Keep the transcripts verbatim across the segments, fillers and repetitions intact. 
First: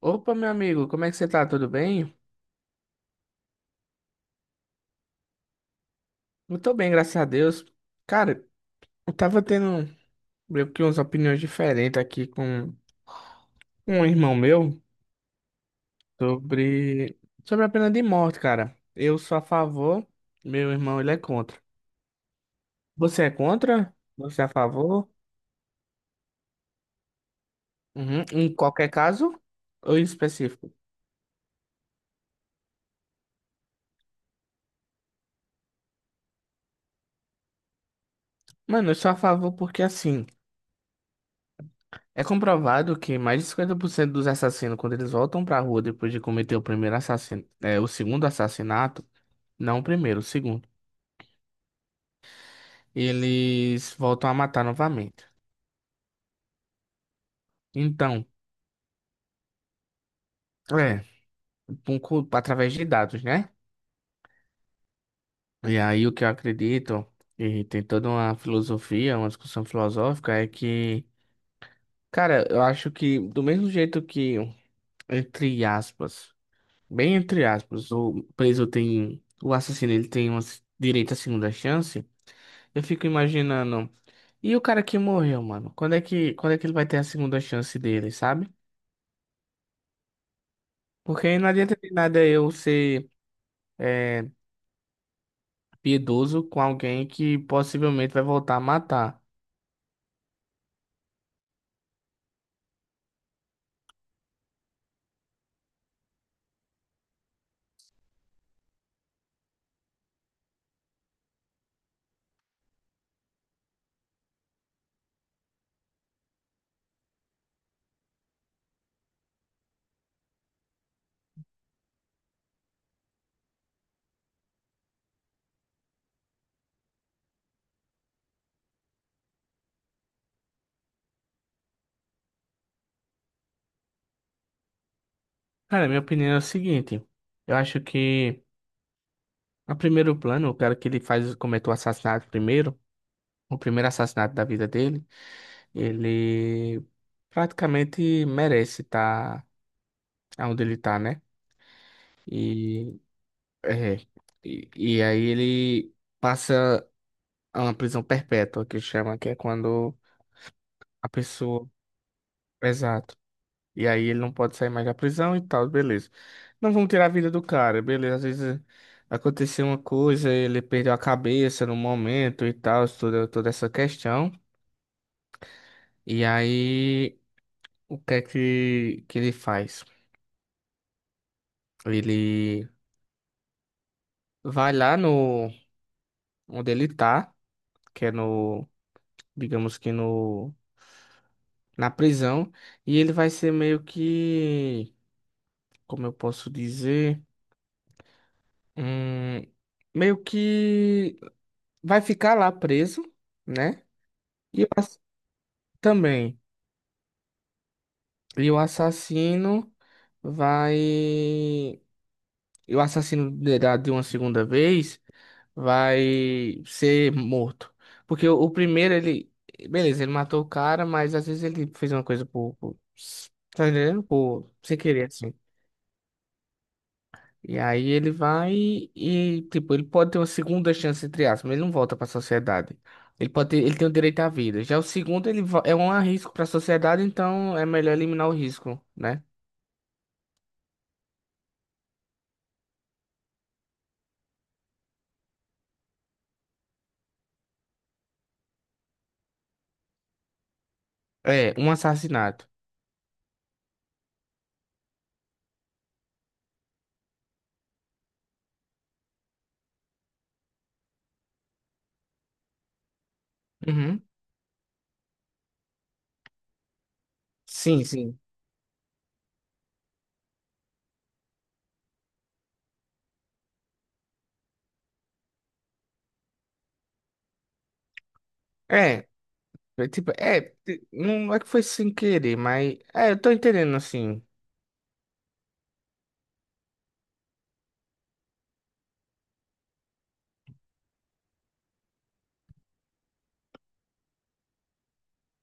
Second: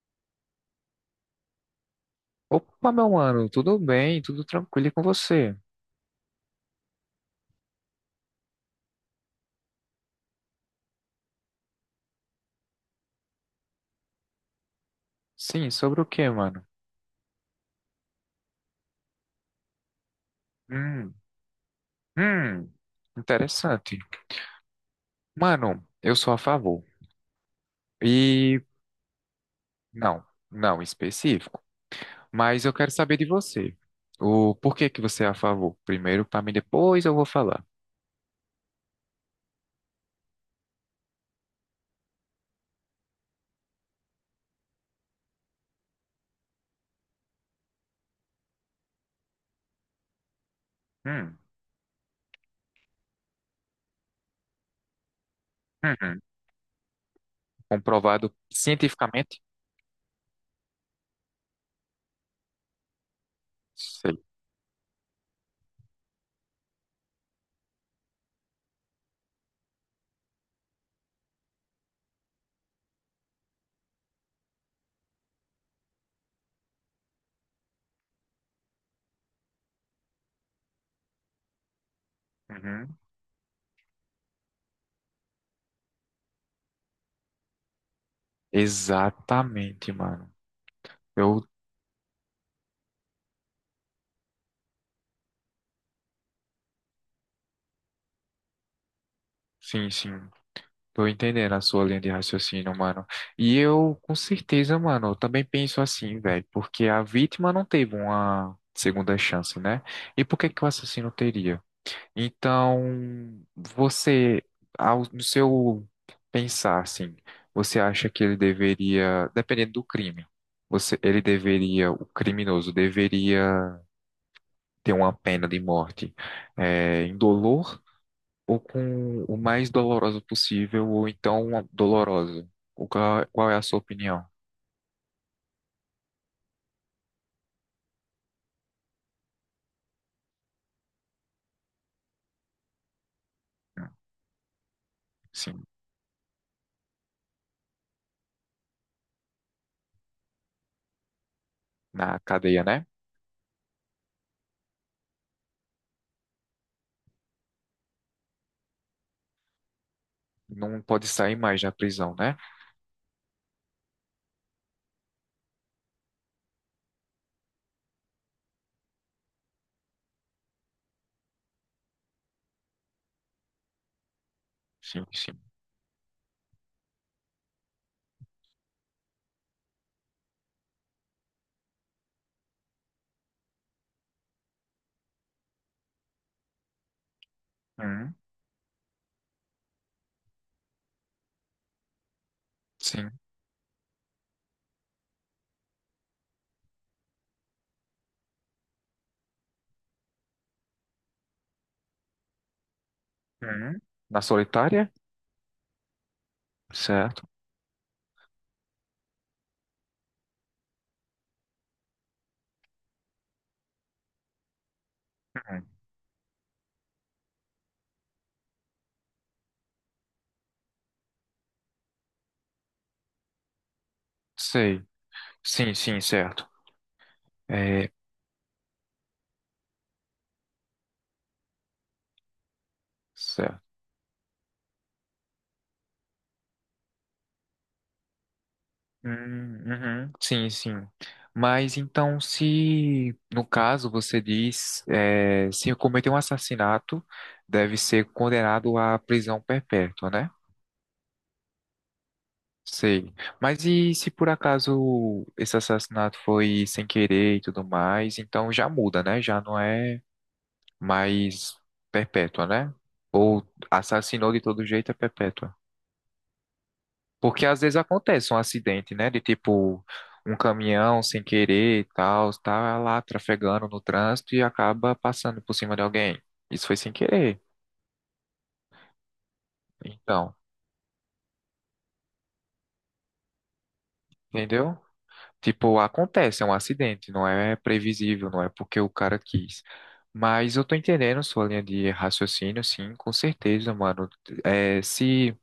Opa, meu amigo, como é que você tá? Tudo bem? Opa, meu mano, tudo bem? Tudo tranquilo e com você? Eu tô bem, graças a Deus. Cara, eu tava tendo meio que umas opiniões diferentes aqui com um irmão meu Sim, sobre o que, mano? sobre, sobre a pena de morte, cara. Eu sou a favor, meu irmão ele Hum, é contra. hum, Você é contra? interessante. Você é a favor? Mano, eu sou a favor. Uhum. Em E qualquer caso ou em não, específico? não específico, mas eu quero saber de você. O porquê que você é a favor? Primeiro para mim, depois eu vou falar. Mano, eu sou a favor porque assim, é comprovado que mais de cinquenta por cento dos assassinos, quando eles voltam pra rua depois de cometer o primeiro assassino, é, o segundo assassinato, não o primeiro, o segundo. Hum, Eles voltam a matar novamente. uhum. Então, Comprovado cientificamente? é, com- com- através de dados, né? Sei. E aí o que eu acredito, e tem toda uma filosofia, uma discussão filosófica, é que, cara, eu acho que do mesmo jeito que, entre aspas, bem entre aspas, o preso tem, o assassino ele tem um direito à segunda chance, eu Uhum. fico imaginando, e o cara que morreu, mano? Quando é que, quando é que ele vai ter a segunda chance dele, sabe? Exatamente, mano. Porque Eu, não adianta de nada eu ser é, piedoso com alguém que possivelmente vai voltar a matar. sim, sim. Tô entendendo a sua linha de raciocínio, mano. E eu, com certeza, mano, eu também penso assim, velho, porque a vítima não teve uma segunda chance, né? E por que que o assassino teria? Então, você, ao, no seu pensar, assim, você acha que ele deveria, dependendo do crime, você, ele deveria, o criminoso deveria ter uma pena de morte, é, indolor? Ou com o mais doloroso possível, ou então doloroso. O qual, qual é a sua opinião? Cara, minha opinião é o seguinte. Eu acho que, a primeiro plano, o cara que ele faz, cometeu o assassinato primeiro, o primeiro Hum, assassinato da vida dele, Sim, ele praticamente merece estar onde ele tá, né? na cadeia, né? E, é, e, e aí ele passa a uma prisão perpétua, que chama, que é quando Não pode a sair mais pessoa... da prisão, né? Exato. E aí ele não pode sair mais da prisão e tal, beleza. Não vamos tirar a vida do cara, beleza. Às vezes aconteceu uma coisa, ele perdeu a cabeça no momento e tal, toda, toda essa questão. Sim, sim. E aí, o que é que, que ele faz? Ele vai lá no onde ele tá, que é Hum, no, digamos que no, na prisão, e sim. ele vai ser meio que, como eu posso dizer, hum, meio que vai ficar lá preso, Hum. né? Na E o solitária? ass- também. Certo. E o assassino vai. E o assassino de da- de uma segunda vez Hum, vai ser morto. Porque o, o primeiro, ele. Beleza, ele matou o cara, mas às vezes ele fez uma coisa por. Por- tá entendendo? Por, sem sei. querer, assim. Sim, sim, certo. E aí É, ele vai e, tipo, ele pode ter uma segunda chance, entre aspas, mas ele não volta pra sociedade. Ele pode ter- certo. ele tem o direito à vida. Já o segundo, ele vo- é um risco pra sociedade, então é melhor eliminar o risco, né? Hum, uhum, sim, sim. Mas então, se no caso você diz, é, se cometer um assassinato, deve ser condenado à prisão perpétua, né? É, um assassinato. Sei. Mas e se por acaso esse assassinato foi sem querer e tudo mais, então já muda, né? Já não é mais perpétua, né? Ou Uhum. assassinou de todo jeito é perpétua. Porque às vezes Sim, sim. acontece um acidente, né? De tipo um caminhão sem querer e tal, tá lá trafegando no trânsito e acaba passando por cima de alguém. Isso foi sem querer. É, é tipo, Então, é, t- não é que foi sem querer, mas é, eu tô entendendo assim. entendeu? Tipo, acontece, é um acidente, não é previsível, não é porque o cara quis. Mas eu tô entendendo sua linha de raciocínio, sim, com certeza, mano. É, se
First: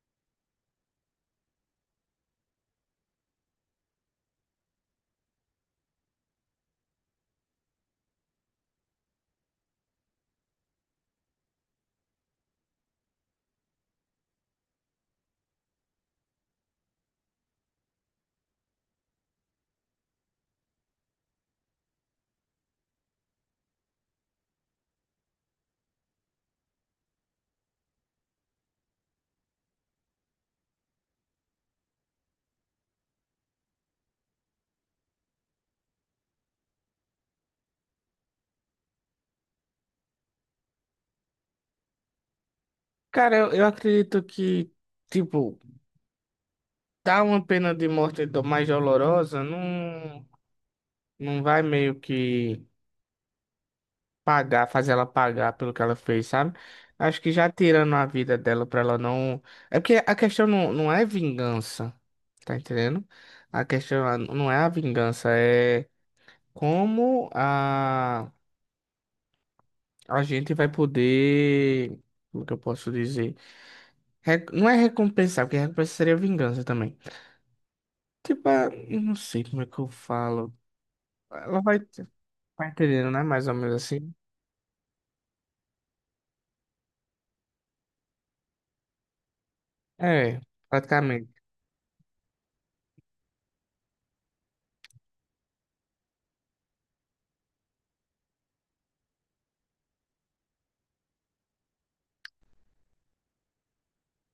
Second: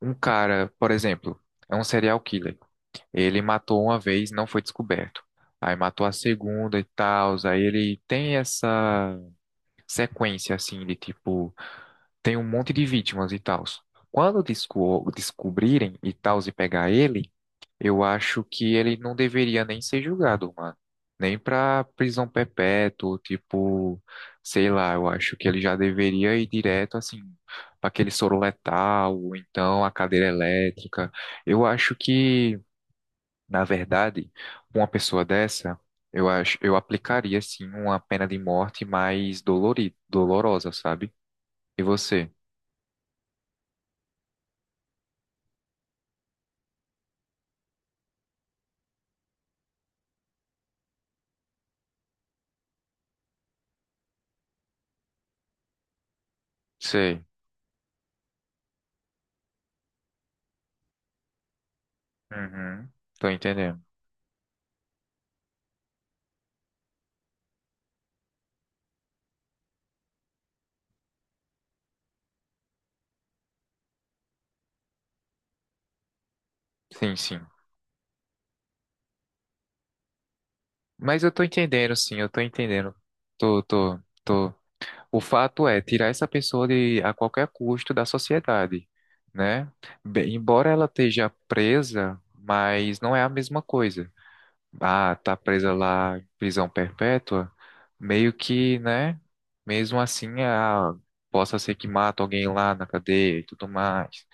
um cara, por exemplo, é um serial killer, ele matou uma vez, não foi descoberto. Aí matou a segunda e tal, aí ele tem essa sequência, assim, de tipo, tem um monte de vítimas e tal. Quando desco- descobrirem e tal, e pegar ele. Eu acho que ele não deveria nem ser julgado, mano. Nem pra prisão perpétua, tipo, sei lá, eu acho que ele já deveria ir direto, assim, pra aquele soro letal, ou então a cadeira elétrica. Eu acho que, na verdade, uma pessoa dessa, eu acho, eu aplicaria, assim uma pena de morte mais dolorida, dolorosa, sabe? E você? Cara, eu, eu acredito que, tipo, dar uma pena de morte do- mais dolorosa não, não vai meio que pagar, fazer ela pagar pelo que ela fez, sabe? Acho Sei. que já tirando a vida dela pra ela não. É porque a questão não, não é vingança, tá Uhum. entendendo? Tô A entendendo. questão não é a vingança, é como a. A gente vai poder. Como que eu posso dizer? Re- não é recompensar, porque recompensa seria vingança também. Sim, sim. Tipo, ah, eu não sei como é que eu falo. Mas eu tô Ela vai. entendendo, sim, eu tô Vai entendendo. entendendo, né? Mais ou Tô, menos tô, assim. tô. O fato é tirar essa pessoa de a qualquer custo da sociedade, né? Bem, É, embora ela esteja praticamente. presa, mas não é a mesma coisa. Ah, tá presa lá em prisão perpétua, meio que, né? Mesmo assim, ah, possa ser que mata alguém lá na cadeia e tudo mais.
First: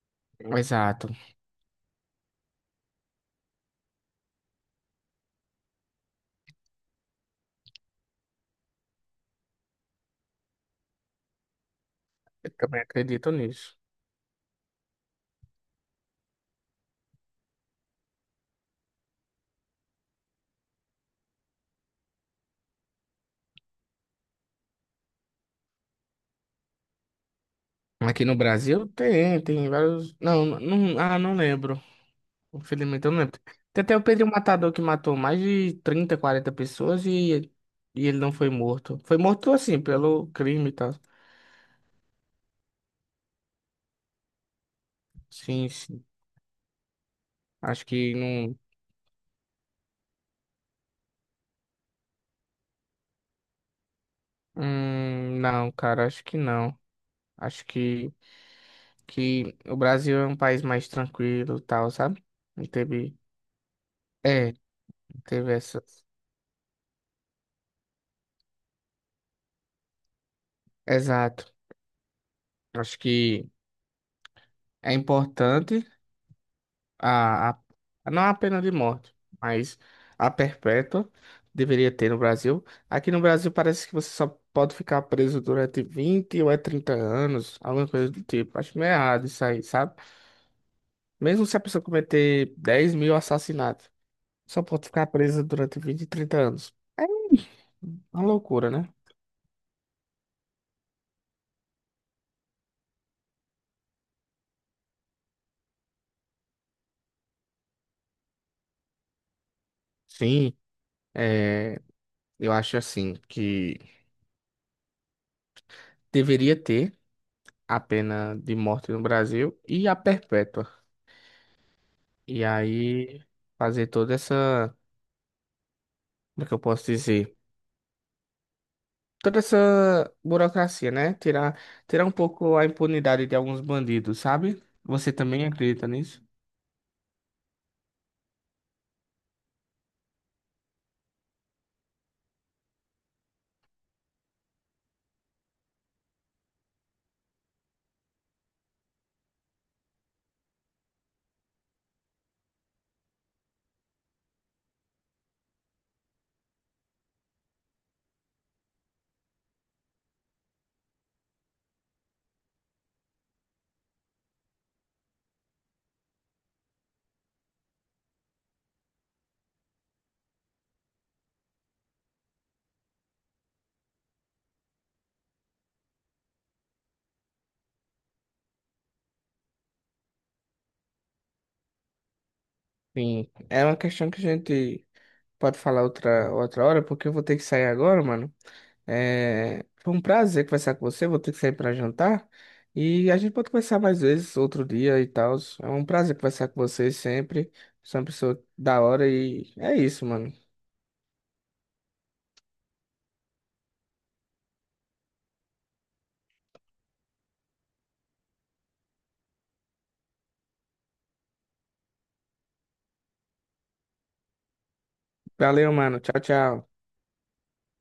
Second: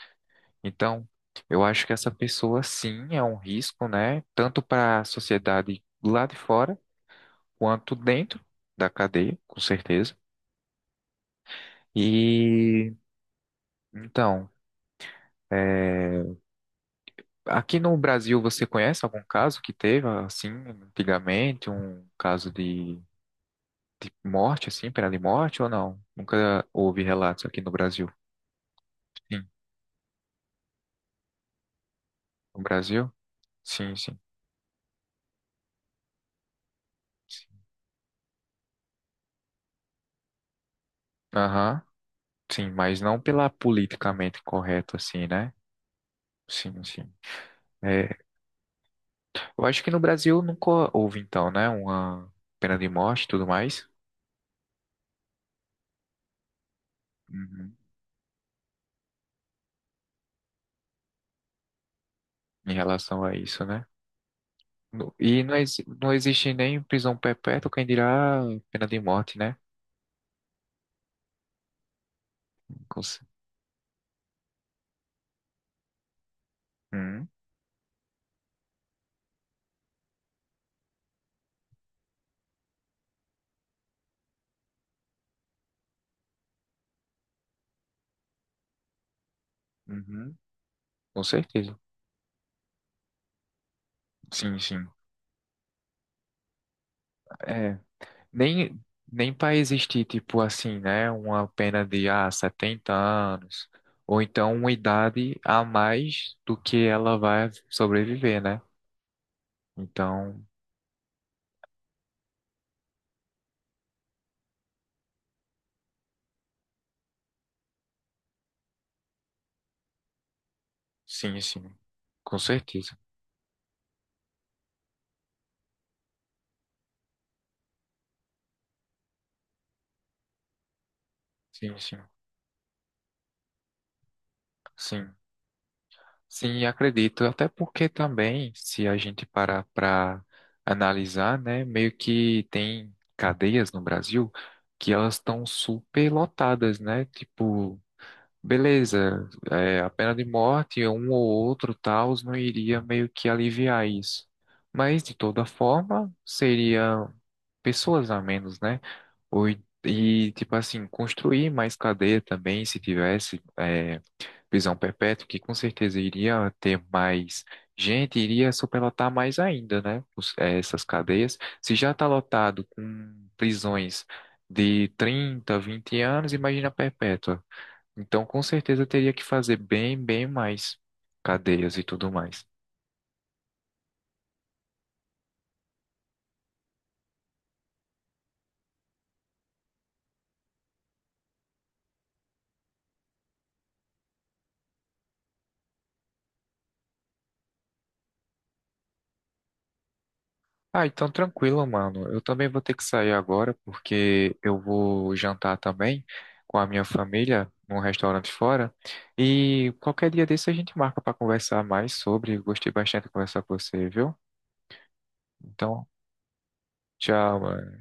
Então, Exato. eu acho que essa pessoa sim é um risco, né? Tanto para a sociedade lá de fora quanto dentro da cadeia, com certeza. Eu também E acredito nisso. então, é, aqui no Brasil você conhece algum caso que teve assim antigamente, um caso de, de morte assim, pena de morte ou não? Nunca houve relatos aqui no Brasil. Aqui no Brasil tem, Sim, tem vários. Não, não, ah, não lembro. no Infelizmente Brasil? eu não lembro. Tem Sim, até o sim. Pedro Matador que matou mais de trinta quarenta pessoas e, Sim. e ele não foi morto. Foi morto assim, pelo crime e tal. Aham. Sim, mas não pela politicamente correta assim, né? Sim, sim. Sim, sim. Acho É, que não. eu acho que no Brasil nunca houve então, né, uma pena de morte e tudo mais. Hum, não, cara, acho que não. Acho Uhum. que, que o Brasil é um país mais tranquilo e tal, sabe? Não Em teve. relação a isso, né? É, No- E teve não, essa. exi- não existe nem prisão perpétua, quem dirá pena de morte, né? Exato. Acho Com, ce- que é importante Hum, a, a- a- não a pena de morte, mas a perpétua deveria ter no Brasil. Aqui no Brasil parece que você só pode ficar preso durante vinte ou é trinta anos, alguma coisa do tipo. Acho meio errado isso aí, sabe? uhum, com Mesmo se a certeza. pessoa cometer dez mil assassinatos. Sim, Só pode sim. ficar presa durante vinte e trinta anos. É É, uma loucura, nem, né? nem para existir, tipo assim, né? Uma pena de, ah, setenta anos, ou então uma idade a mais do que ela vai sobreviver, né? Então, Sim, é, eu acho assim que deveria ter a pena de morte no Brasil e a perpétua. sim, sim, com E certeza. aí fazer toda essa, como é que eu posso dizer? Toda essa burocracia, né? Tirar, Sim, sim, tirar um pouco a impunidade de alguns bandidos, sabe? Você sim. também acredita nisso? Sim, acredito. Até porque também, se a gente parar para analisar, né, meio que tem cadeias no Brasil que elas estão super lotadas, né? Tipo, beleza, é, a pena de morte, um ou outro tal, não iria meio que aliviar isso. Mas, de toda forma, seria pessoas a menos, né? Ou, e, tipo assim, construir mais cadeia também, se tivesse. É, prisão perpétua, que com certeza iria ter mais gente, iria superlotar mais ainda, né? os- eh, essas cadeias. Se já está lotado com prisões de trinta vinte anos, imagina a perpétua. Então, com certeza teria que fazer bem, bem mais cadeias e tudo mais. Sim, é uma questão que a gente pode falar outra, outra hora, porque eu vou ter que sair agora, mano. É, foi um prazer conversar com você. Vou ter que sair para jantar. E a gente pode conversar mais vezes, outro dia e tal. É um prazer conversar com você sempre. Você é uma pessoa da hora e é isso, mano. Ah, então tranquilo, mano. Eu também vou ter que sair agora porque eu vou jantar também com a minha família num restaurante fora. E qualquer dia desse a gente marca para conversar mais sobre. Gostei bastante de conversar com você, viu? Valeu, Então, mano. Tchau, tchau. tchau, mano.